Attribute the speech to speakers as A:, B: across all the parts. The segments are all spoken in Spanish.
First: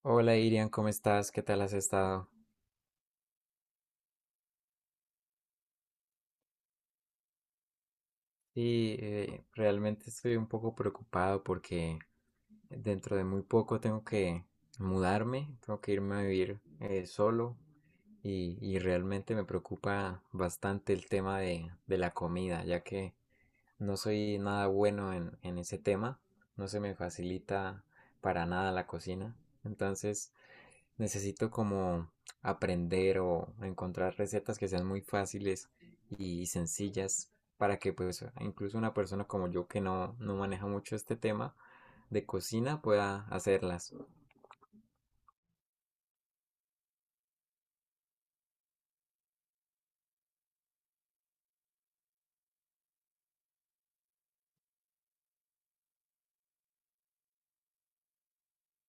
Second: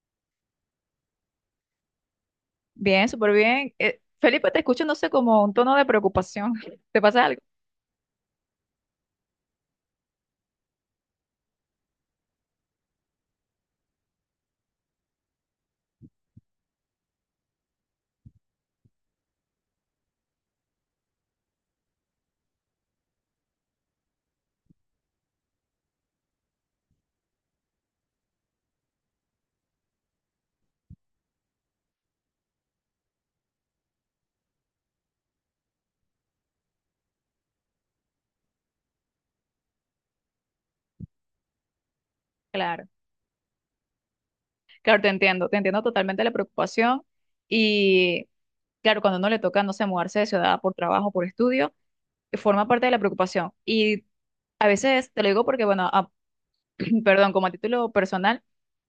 A: Hola Irian, ¿cómo estás? ¿Qué tal has estado?
B: Bien, súper bien. Felipe, te escucho, no sé, como un tono de preocupación. ¿Te pasa algo?
A: Sí, realmente estoy un poco preocupado porque dentro de muy poco tengo que mudarme, tengo que irme a vivir solo y realmente me preocupa bastante el tema de la comida, ya que no soy nada bueno en ese tema, no se me facilita para nada la cocina, entonces necesito como aprender o encontrar recetas que sean muy fáciles y sencillas para que pues incluso una persona como yo que no, no maneja mucho este tema de cocina
B: Claro,
A: pueda hacerlas.
B: claro, te entiendo totalmente la preocupación. Y claro, cuando a uno le toca, no sé, mudarse de ciudad por trabajo, por estudio, forma parte de la preocupación. Y a veces, te lo digo porque, bueno, perdón, como a título personal,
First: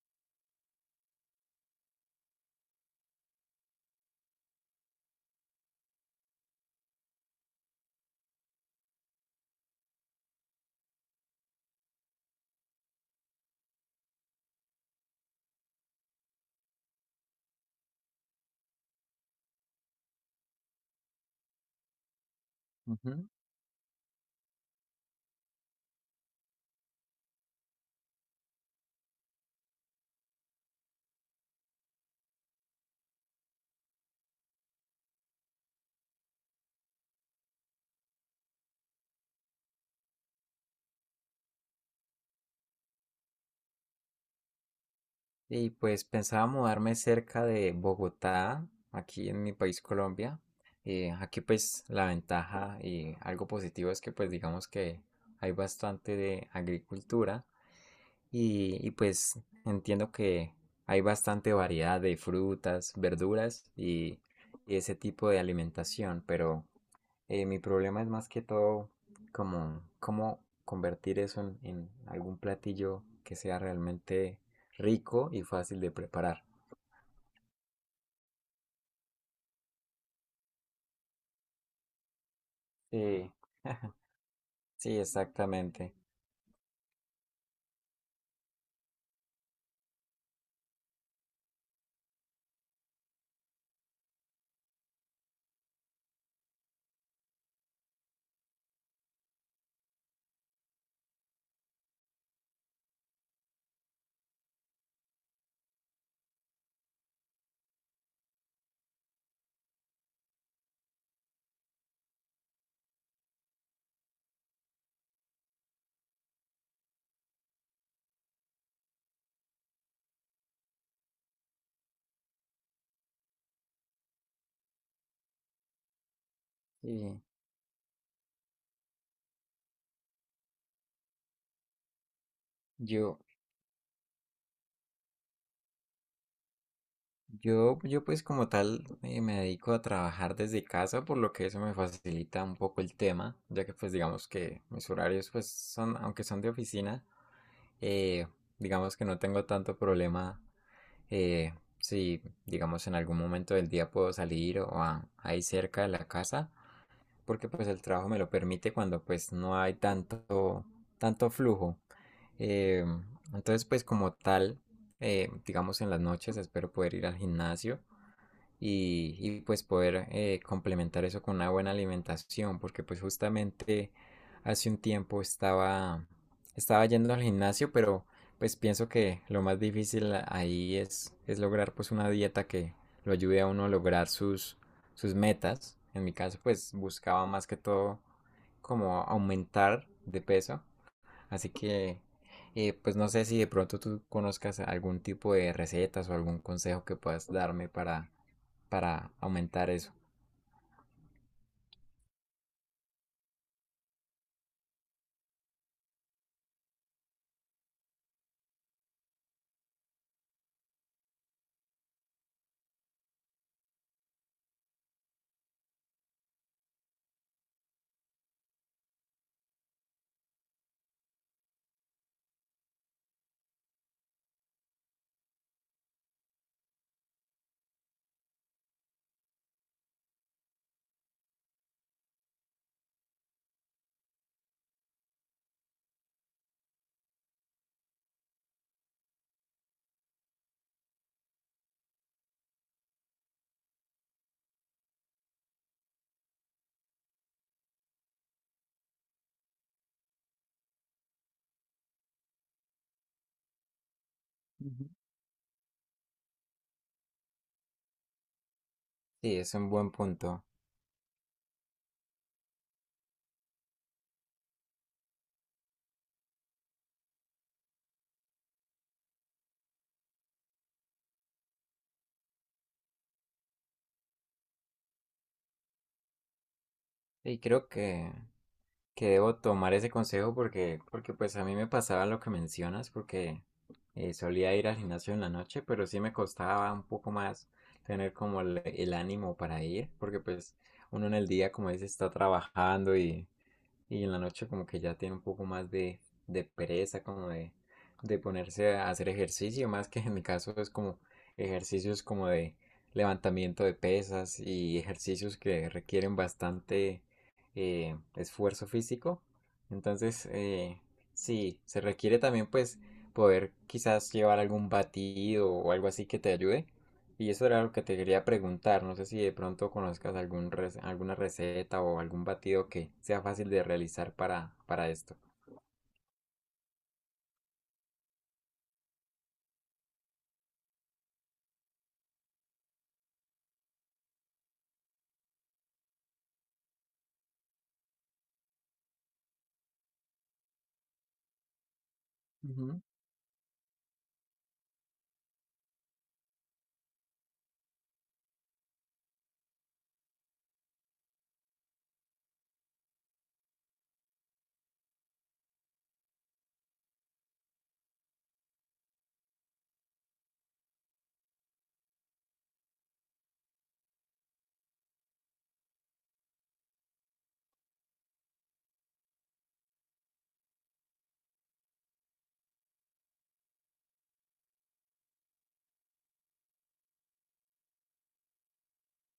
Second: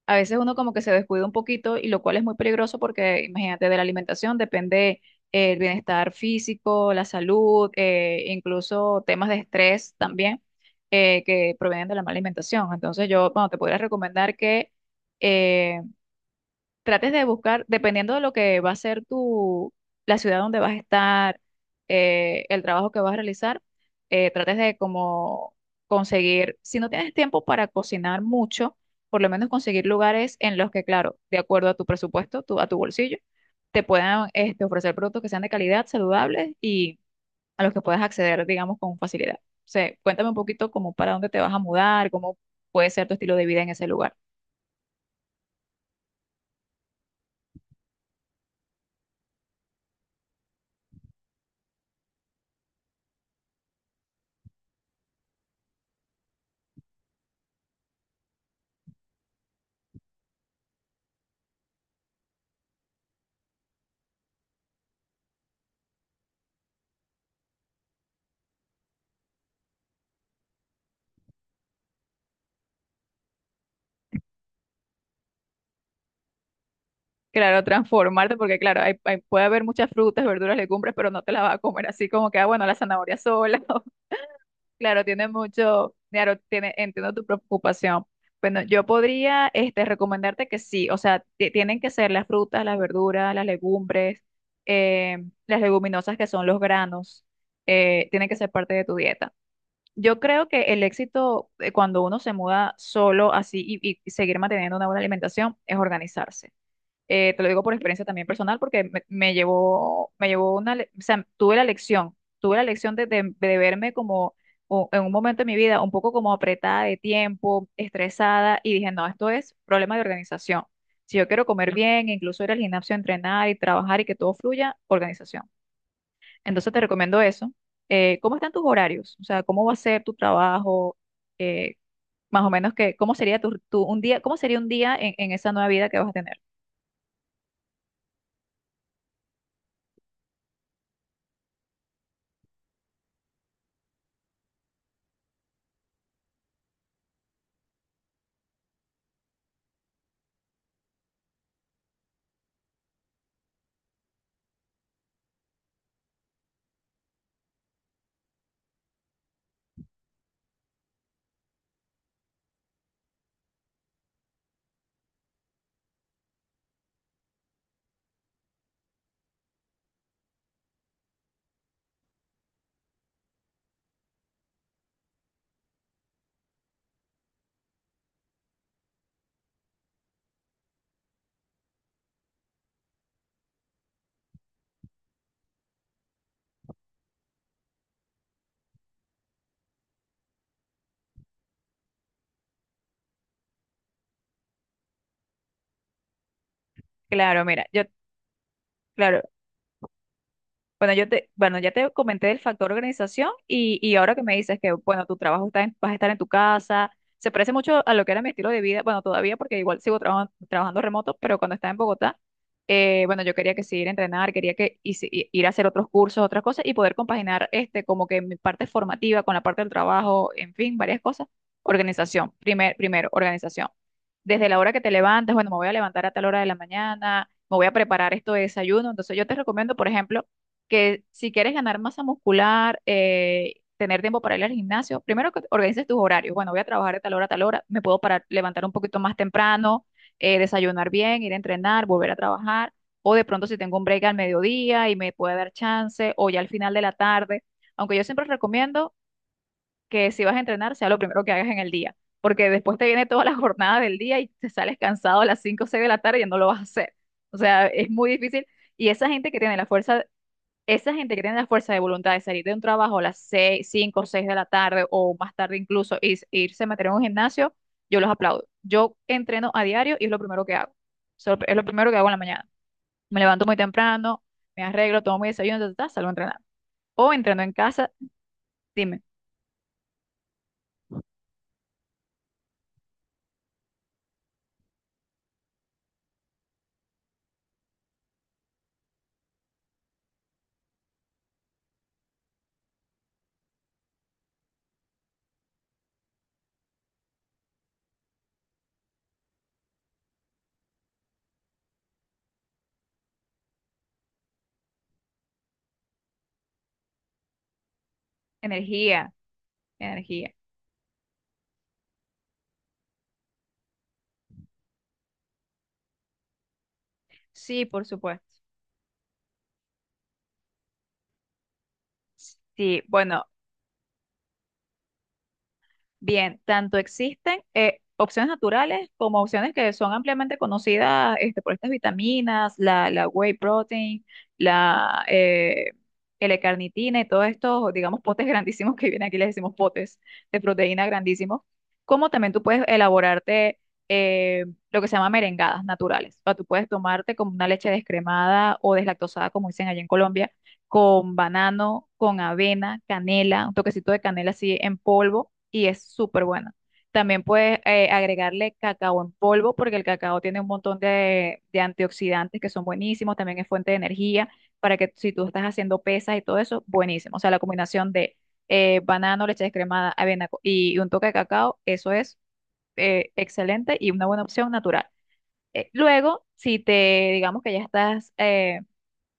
B: a veces uno como que se descuida un poquito y lo cual es muy peligroso porque imagínate, de la alimentación depende el bienestar físico, la salud, incluso temas de estrés también que provienen de la mala alimentación. Entonces yo, bueno, te podría recomendar que eh, trates de buscar, dependiendo de lo que va a ser tu, la ciudad donde vas a estar, el trabajo que vas a
A: Ujú.
B: realizar, trates de como conseguir, si no tienes tiempo para cocinar mucho, por lo menos conseguir lugares en los que, claro, de acuerdo a tu presupuesto, a tu bolsillo, te puedan este, ofrecer productos que sean de calidad, saludables y a los que puedas acceder, digamos, con facilidad. O sea, cuéntame un poquito como para dónde te vas a mudar, cómo puede ser tu estilo de vida en ese lugar.
A: Y pues pensaba mudarme cerca de Bogotá, aquí en mi país Colombia. Aquí pues la ventaja y algo positivo es que pues digamos que hay bastante de agricultura. Y pues entiendo que hay bastante variedad de frutas, verduras y ese tipo de alimentación, pero mi problema es más que todo como cómo convertir eso en algún platillo que sea realmente rico y fácil de preparar.
B: Claro, transformarte, porque claro, puede haber muchas frutas, verduras, legumbres, pero no te las vas a comer así como que, ah, bueno, la zanahoria
A: Sí,
B: sola. o-
A: sí,
B: Claro, tiene mucho,
A: exactamente.
B: claro, tiene, entiendo tu preocupación. Bueno, yo podría, este, recomendarte que sí, o sea, tienen que ser las frutas, las verduras, las legumbres, eh, las leguminosas que son los granos, tienen que ser parte de tu dieta. Yo creo que el éxito cuando uno se muda solo así y seguir manteniendo una buena alimentación es organizarse, te lo digo por experiencia también personal, porque me llevó una, le- o sea, tuve la lección de, de verme como o- en un momento de mi vida un poco como apretada de tiempo, estresada, y dije, no, esto es problema de organización. Si yo quiero comer bien, incluso ir al gimnasio, a entrenar y trabajar y que todo fluya, organización. Entonces te recomiendo
A: Y
B: eso. ¿Cómo están tus horarios? O sea, ¿cómo va a ser tu trabajo? Eh, más o menos que, ¿cómo
A: yo,
B: sería un día, cómo sería un día en esa nueva vida que vas a tener?
A: Yo, yo pues como tal me dedico a trabajar desde casa, por lo que eso me facilita un poco el tema, ya que pues digamos que mis horarios pues son, aunque son de oficina, eh, digamos que no tengo tanto problema eh, si digamos en algún momento del día puedo salir o ahí cerca de la casa, porque pues el trabajo me lo permite cuando pues no hay tanto, flujo. Eh, entonces pues como tal, digamos en las noches espero poder ir al gimnasio y pues poder complementar eso con una buena alimentación, porque pues justamente hace un tiempo estaba, yendo al gimnasio, pero pues pienso que lo más difícil ahí es lograr pues una dieta que lo ayude a uno a lograr sus metas. En mi caso pues buscaba más que todo como aumentar de peso, así que pues no sé si de pronto tú conozcas algún tipo de recetas o algún consejo que puedas
B: Claro, mira,
A: darme
B: yo
A: para
B: claro,
A: aumentar eso.
B: bueno, yo te, bueno, ya te comenté del factor organización y ahora que me dices que, bueno, tu trabajo está en- vas a estar en tu casa, se parece mucho a lo que era mi estilo de vida, bueno, todavía porque igual sigo trabajando remoto, pero cuando estaba en Bogotá, bueno, yo quería que seguir a entrenar, quería que y si- y- ir a hacer otros cursos, otras cosas y poder compaginar este como que mi parte formativa con la parte del trabajo, en fin, varias cosas. Organización, primero, organización desde la hora que te levantas, bueno, me voy a levantar a tal hora de la mañana, me voy a preparar esto de desayuno. Entonces yo te recomiendo, por ejemplo, que si quieres ganar masa muscular, tener tiempo para ir al gimnasio, primero que organices tus horarios. Bueno, voy a trabajar de tal hora a tal hora, me puedo parar, levantar un poquito más temprano, desayunar bien, ir a entrenar, volver a trabajar. O de pronto si tengo un break al mediodía y me puede dar chance, o ya al final de la tarde. Aunque yo siempre recomiendo que si vas a entrenar sea lo primero que hagas en el día, porque después te viene toda la jornada del día y te sales
A: Ujú.
B: cansado a las 5 o 6 de la tarde y ya no lo vas a hacer. O sea, es muy difícil. Y esa gente
A: Sí,
B: que
A: es
B: tiene la
A: un buen
B: fuerza,
A: punto.
B: esa gente que tiene la fuerza de voluntad de salir de un trabajo a las 6 5 o 6 de la tarde o más tarde incluso y s- irse a meter en un gimnasio, yo los aplaudo. Yo entreno a diario y es lo primero que hago. So, es lo primero que hago en la mañana. Me levanto muy temprano, me arreglo, tomo mi desayuno, ta, ta, ta, salgo a entrenar. O
A: Y
B: entreno en
A: creo
B: casa,
A: que,
B: dime,
A: que debo tomar ese consejo porque pues a mí me pasaba lo que mencionas, porque solía ir al gimnasio en la noche, pero sí me costaba un poco más tener como el, ánimo para ir, porque pues uno en el día, como dice, está trabajando Y en la noche como que ya tiene un poco más de, pereza, como de ponerse a hacer ejercicio, más que en mi caso es como ejercicios como de levantamiento de pesas y ejercicios que requieren bastante esfuerzo
B: energía,
A: físico. Entonces,
B: energía.
A: sí, se requiere también pues poder quizás llevar algún batido o algo así que te ayude y eso era
B: Sí,
A: lo que
B: por
A: te
B: supuesto.
A: quería preguntar. No sé si de pronto conozcas algún rec- alguna receta o algún batido
B: Sí,
A: que sea
B: bueno,
A: fácil de realizar para, esto.
B: bien, tanto existen opciones naturales como opciones que son ampliamente conocidas este, por estas vitaminas, la whey protein, la L-carnitina y todos estos, digamos, potes grandísimos que vienen aquí, les decimos potes de proteína grandísimos, como también tú puedes
A: Ujú,
B: elaborarte eh, lo que se llama merengadas naturales. O sea, tú puedes tomarte como una leche descremada o deslactosada, como dicen allá en Colombia, con banano, con avena, canela, un toquecito de canela así en polvo y es súper buena. También puedes agregarle cacao en polvo porque el cacao tiene un montón de antioxidantes que son buenísimos, también es fuente de energía para que si tú estás haciendo pesas y todo eso, buenísimo. O sea, la combinación de banano, leche descremada, y un toque de cacao, eso es excelente y una buena opción natural. Luego, si te digamos que ya estás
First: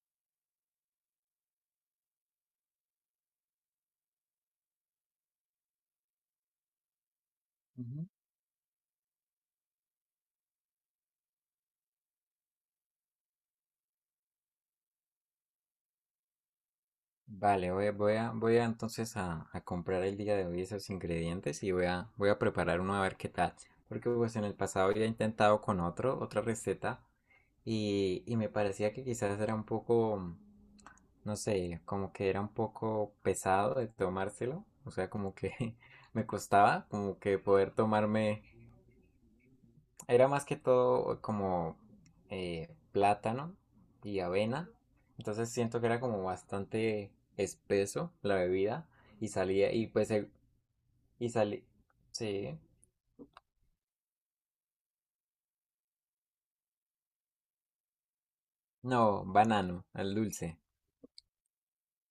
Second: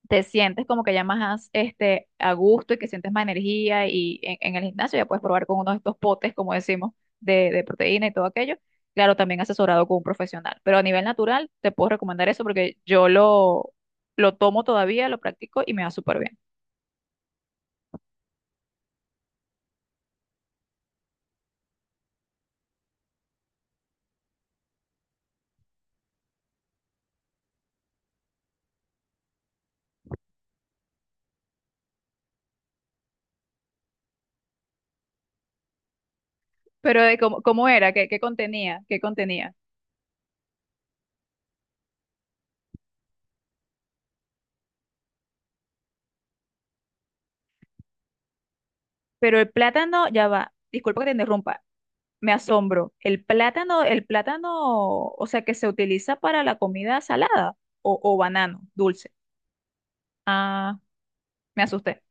B: te sientes como que ya más este, a gusto y que sientes más energía y en el gimnasio ya puedes probar con uno de estos potes, como decimos, de proteína
A: ujú.
B: y todo aquello. Claro, también asesorado con un profesional, pero a nivel natural te puedo recomendar eso porque yo lo tomo todavía, lo practico y me va súper bien.
A: Vale, voy a, entonces a comprar el día de hoy esos ingredientes y voy a preparar uno a ver qué tal. Porque pues en el pasado ya he intentado con otro, otra receta y me parecía que quizás era un poco, no sé, como que era un poco pesado de tomárselo. O sea, como que me costaba
B: Pero de
A: como que
B: cómo, cómo
A: poder
B: era, ¿qué, qué
A: tomarme
B: contenía, qué contenía?
A: era más que todo como plátano y avena. Entonces siento que era como bastante espeso la bebida. Y
B: Pero el
A: salía, y
B: plátano,
A: pues,
B: ya va, disculpa que te
A: y
B: interrumpa,
A: salí,
B: me
A: sí,
B: asombro. El plátano, o sea, que se utiliza para la comida salada o banano, dulce.
A: no, banano, al dulce.
B: Ah, me asusté.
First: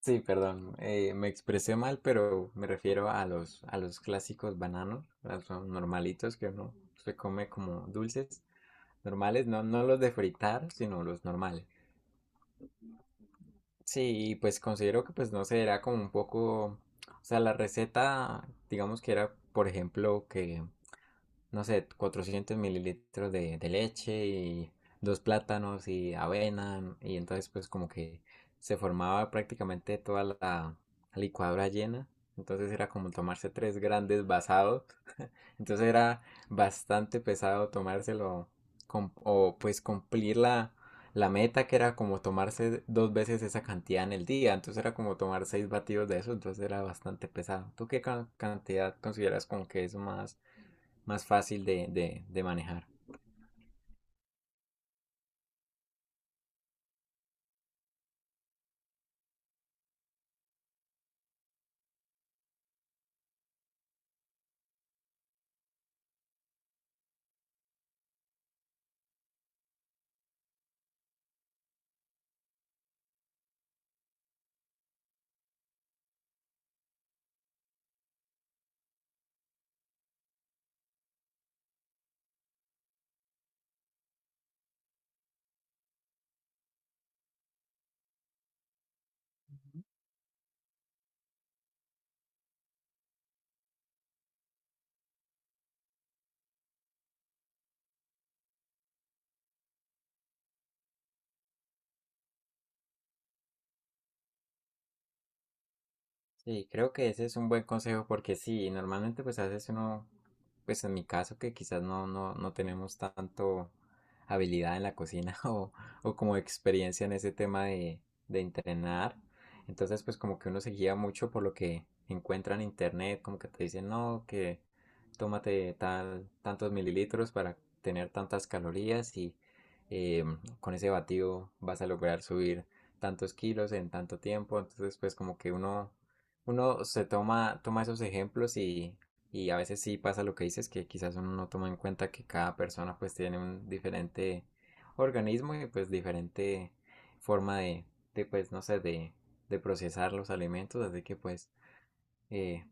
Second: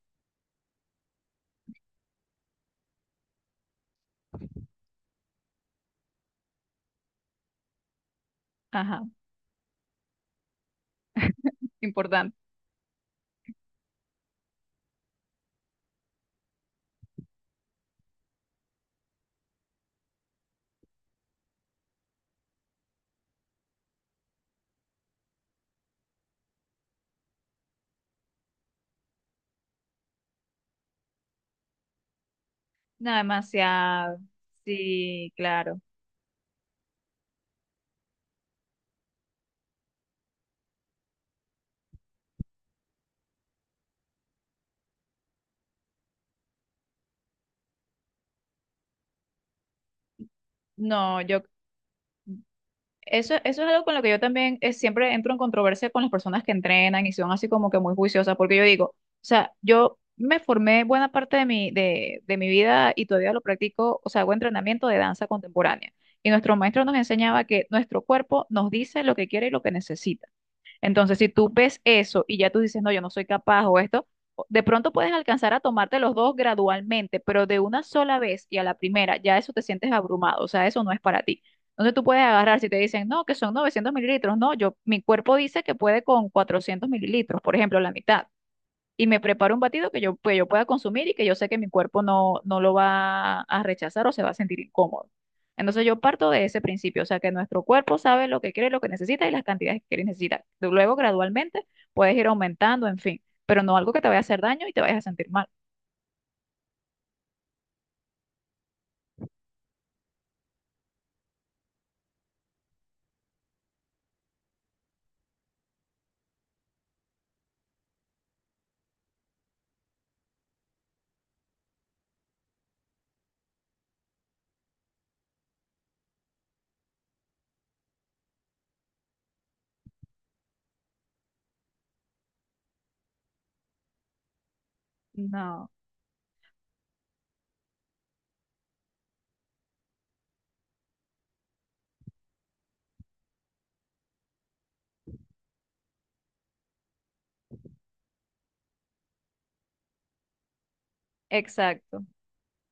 A: Sí, perdón, me expresé mal, pero me refiero a los, clásicos bananos, a los normalitos que uno se come como dulces
B: Ajá,
A: normales, no, no los de fritar, sino los normales.
B: importante.
A: Sí, y pues considero que pues no sé, era como un poco, o sea, la receta, digamos que era, por ejemplo, que no sé, 400 ml de, leche y dos plátanos y avena. Y entonces pues como que se formaba prácticamente toda la licuadora llena. Entonces era como
B: No,
A: tomarse tres
B: demasiado.
A: grandes basados.
B: Sí, claro.
A: Entonces era bastante pesado tomárselo o pues cumplir la meta que era como tomarse dos veces esa cantidad en el día. Entonces era como tomar seis batidos de eso. Entonces era bastante pesado. ¿Tú qué cantidad consideras como que es más
B: No,
A: más
B: yo,
A: fácil de, manejar?
B: eso es algo con lo que yo también siempre entro en controversia con las personas que entrenan y son así como que muy juiciosas, porque yo digo, o sea, yo me formé buena parte de mi vida y todavía lo practico, o sea, hago entrenamiento de danza contemporánea. Y nuestro maestro nos enseñaba que nuestro cuerpo nos dice lo que quiere y lo que necesita. Entonces, si tú ves eso y ya tú dices, no, yo no soy capaz o esto, o- de pronto puedes alcanzar a tomarte los dos gradualmente, pero de una sola vez y a la primera, ya eso te sientes abrumado, o sea, eso no es para ti. Entonces tú puedes agarrar, si te dicen, no, que son 900 ml, no, yo, mi cuerpo dice que puede con 400 ml, por ejemplo, la mitad y me preparo un batido que yo, pues, yo pueda consumir y que yo sé que mi cuerpo no lo va a rechazar o se va a sentir incómodo. Entonces yo parto de ese principio, o sea que nuestro cuerpo sabe lo que quiere, lo que necesita y las cantidades que quiere y necesita. Luego gradualmente puedes ir aumentando, en fin, pero no algo que te vaya a hacer daño y te vayas a sentir mal.
A: Sí, creo que ese es un buen consejo porque sí, normalmente pues a veces uno, pues en mi caso que quizás no, no, no tenemos tanto habilidad en la cocina o, como experiencia en ese tema de entrenar, entonces pues como que uno se guía mucho por lo que encuentra en internet, como que te dicen no, que tómate tal, tantos mililitros para tener tantas calorías y eh, con ese batido vas a lograr subir tantos kilos en tanto tiempo, entonces pues como que
B: No,
A: uno se toma esos ejemplos y, a veces sí pasa lo que dices, que quizás uno no toma en cuenta que cada persona pues tiene un diferente organismo y pues diferente forma de pues no sé, de, procesar los alimentos, así que pues
B: exacto.
A: eh,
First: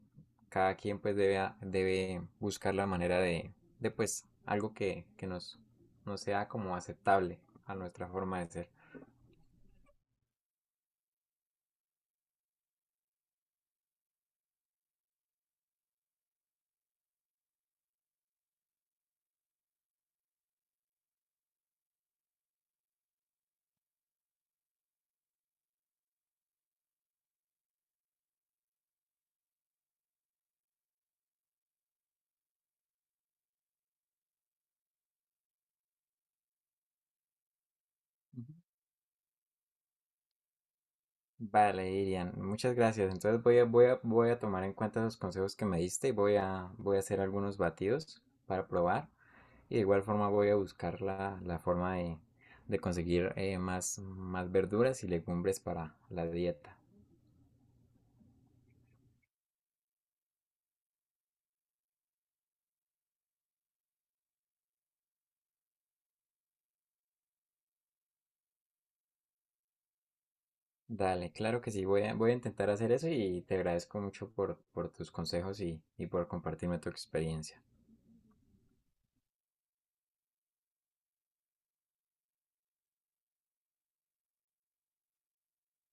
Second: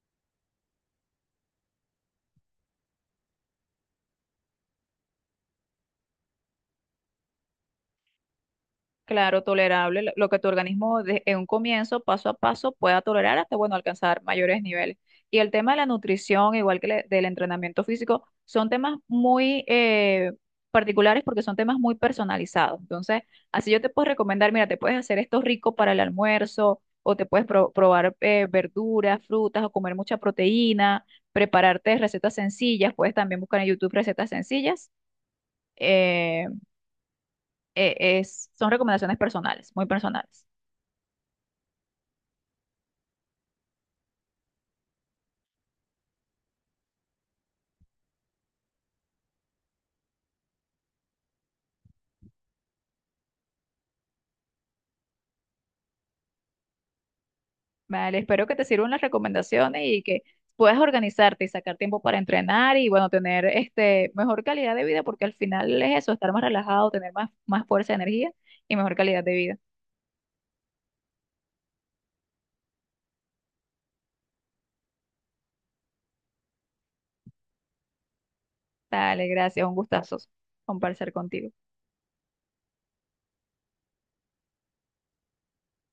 A: cada quien pues debe, debe buscar la manera de, pues algo que, nos sea como aceptable a nuestra forma de ser.
B: Claro, tolerable, lo que tu organismo de- en un comienzo, paso a paso, pueda tolerar hasta, bueno, alcanzar mayores niveles. Y el tema de la nutrición, igual que le- del entrenamiento físico, son temas muy particulares porque son temas muy personalizados. Entonces, así yo te puedo recomendar, mira, te puedes hacer esto rico para el almuerzo o te puedes probar verduras, frutas o comer mucha proteína, prepararte recetas sencillas, puedes también buscar en YouTube recetas sencillas. Eh, es, son recomendaciones personales, muy personales.
A: Vale, Irian, muchas gracias. Entonces voy a, tomar en cuenta los consejos que me diste y voy a hacer algunos batidos para probar. Y de igual forma voy a buscar la, forma de conseguir más verduras y legumbres para la dieta.
B: Vale, espero que te sirvan las recomendaciones y que puedas organizarte y sacar tiempo para entrenar y bueno, tener este mejor calidad de vida, porque al final es eso, estar más relajado, tener más, más fuerza, energía y mejor calidad de vida.
A: Dale, claro que sí, voy a, intentar hacer eso y te agradezco mucho por tus consejos y por compartirme tu experiencia.
B: Dale, gracias, un gustazo conversar contigo.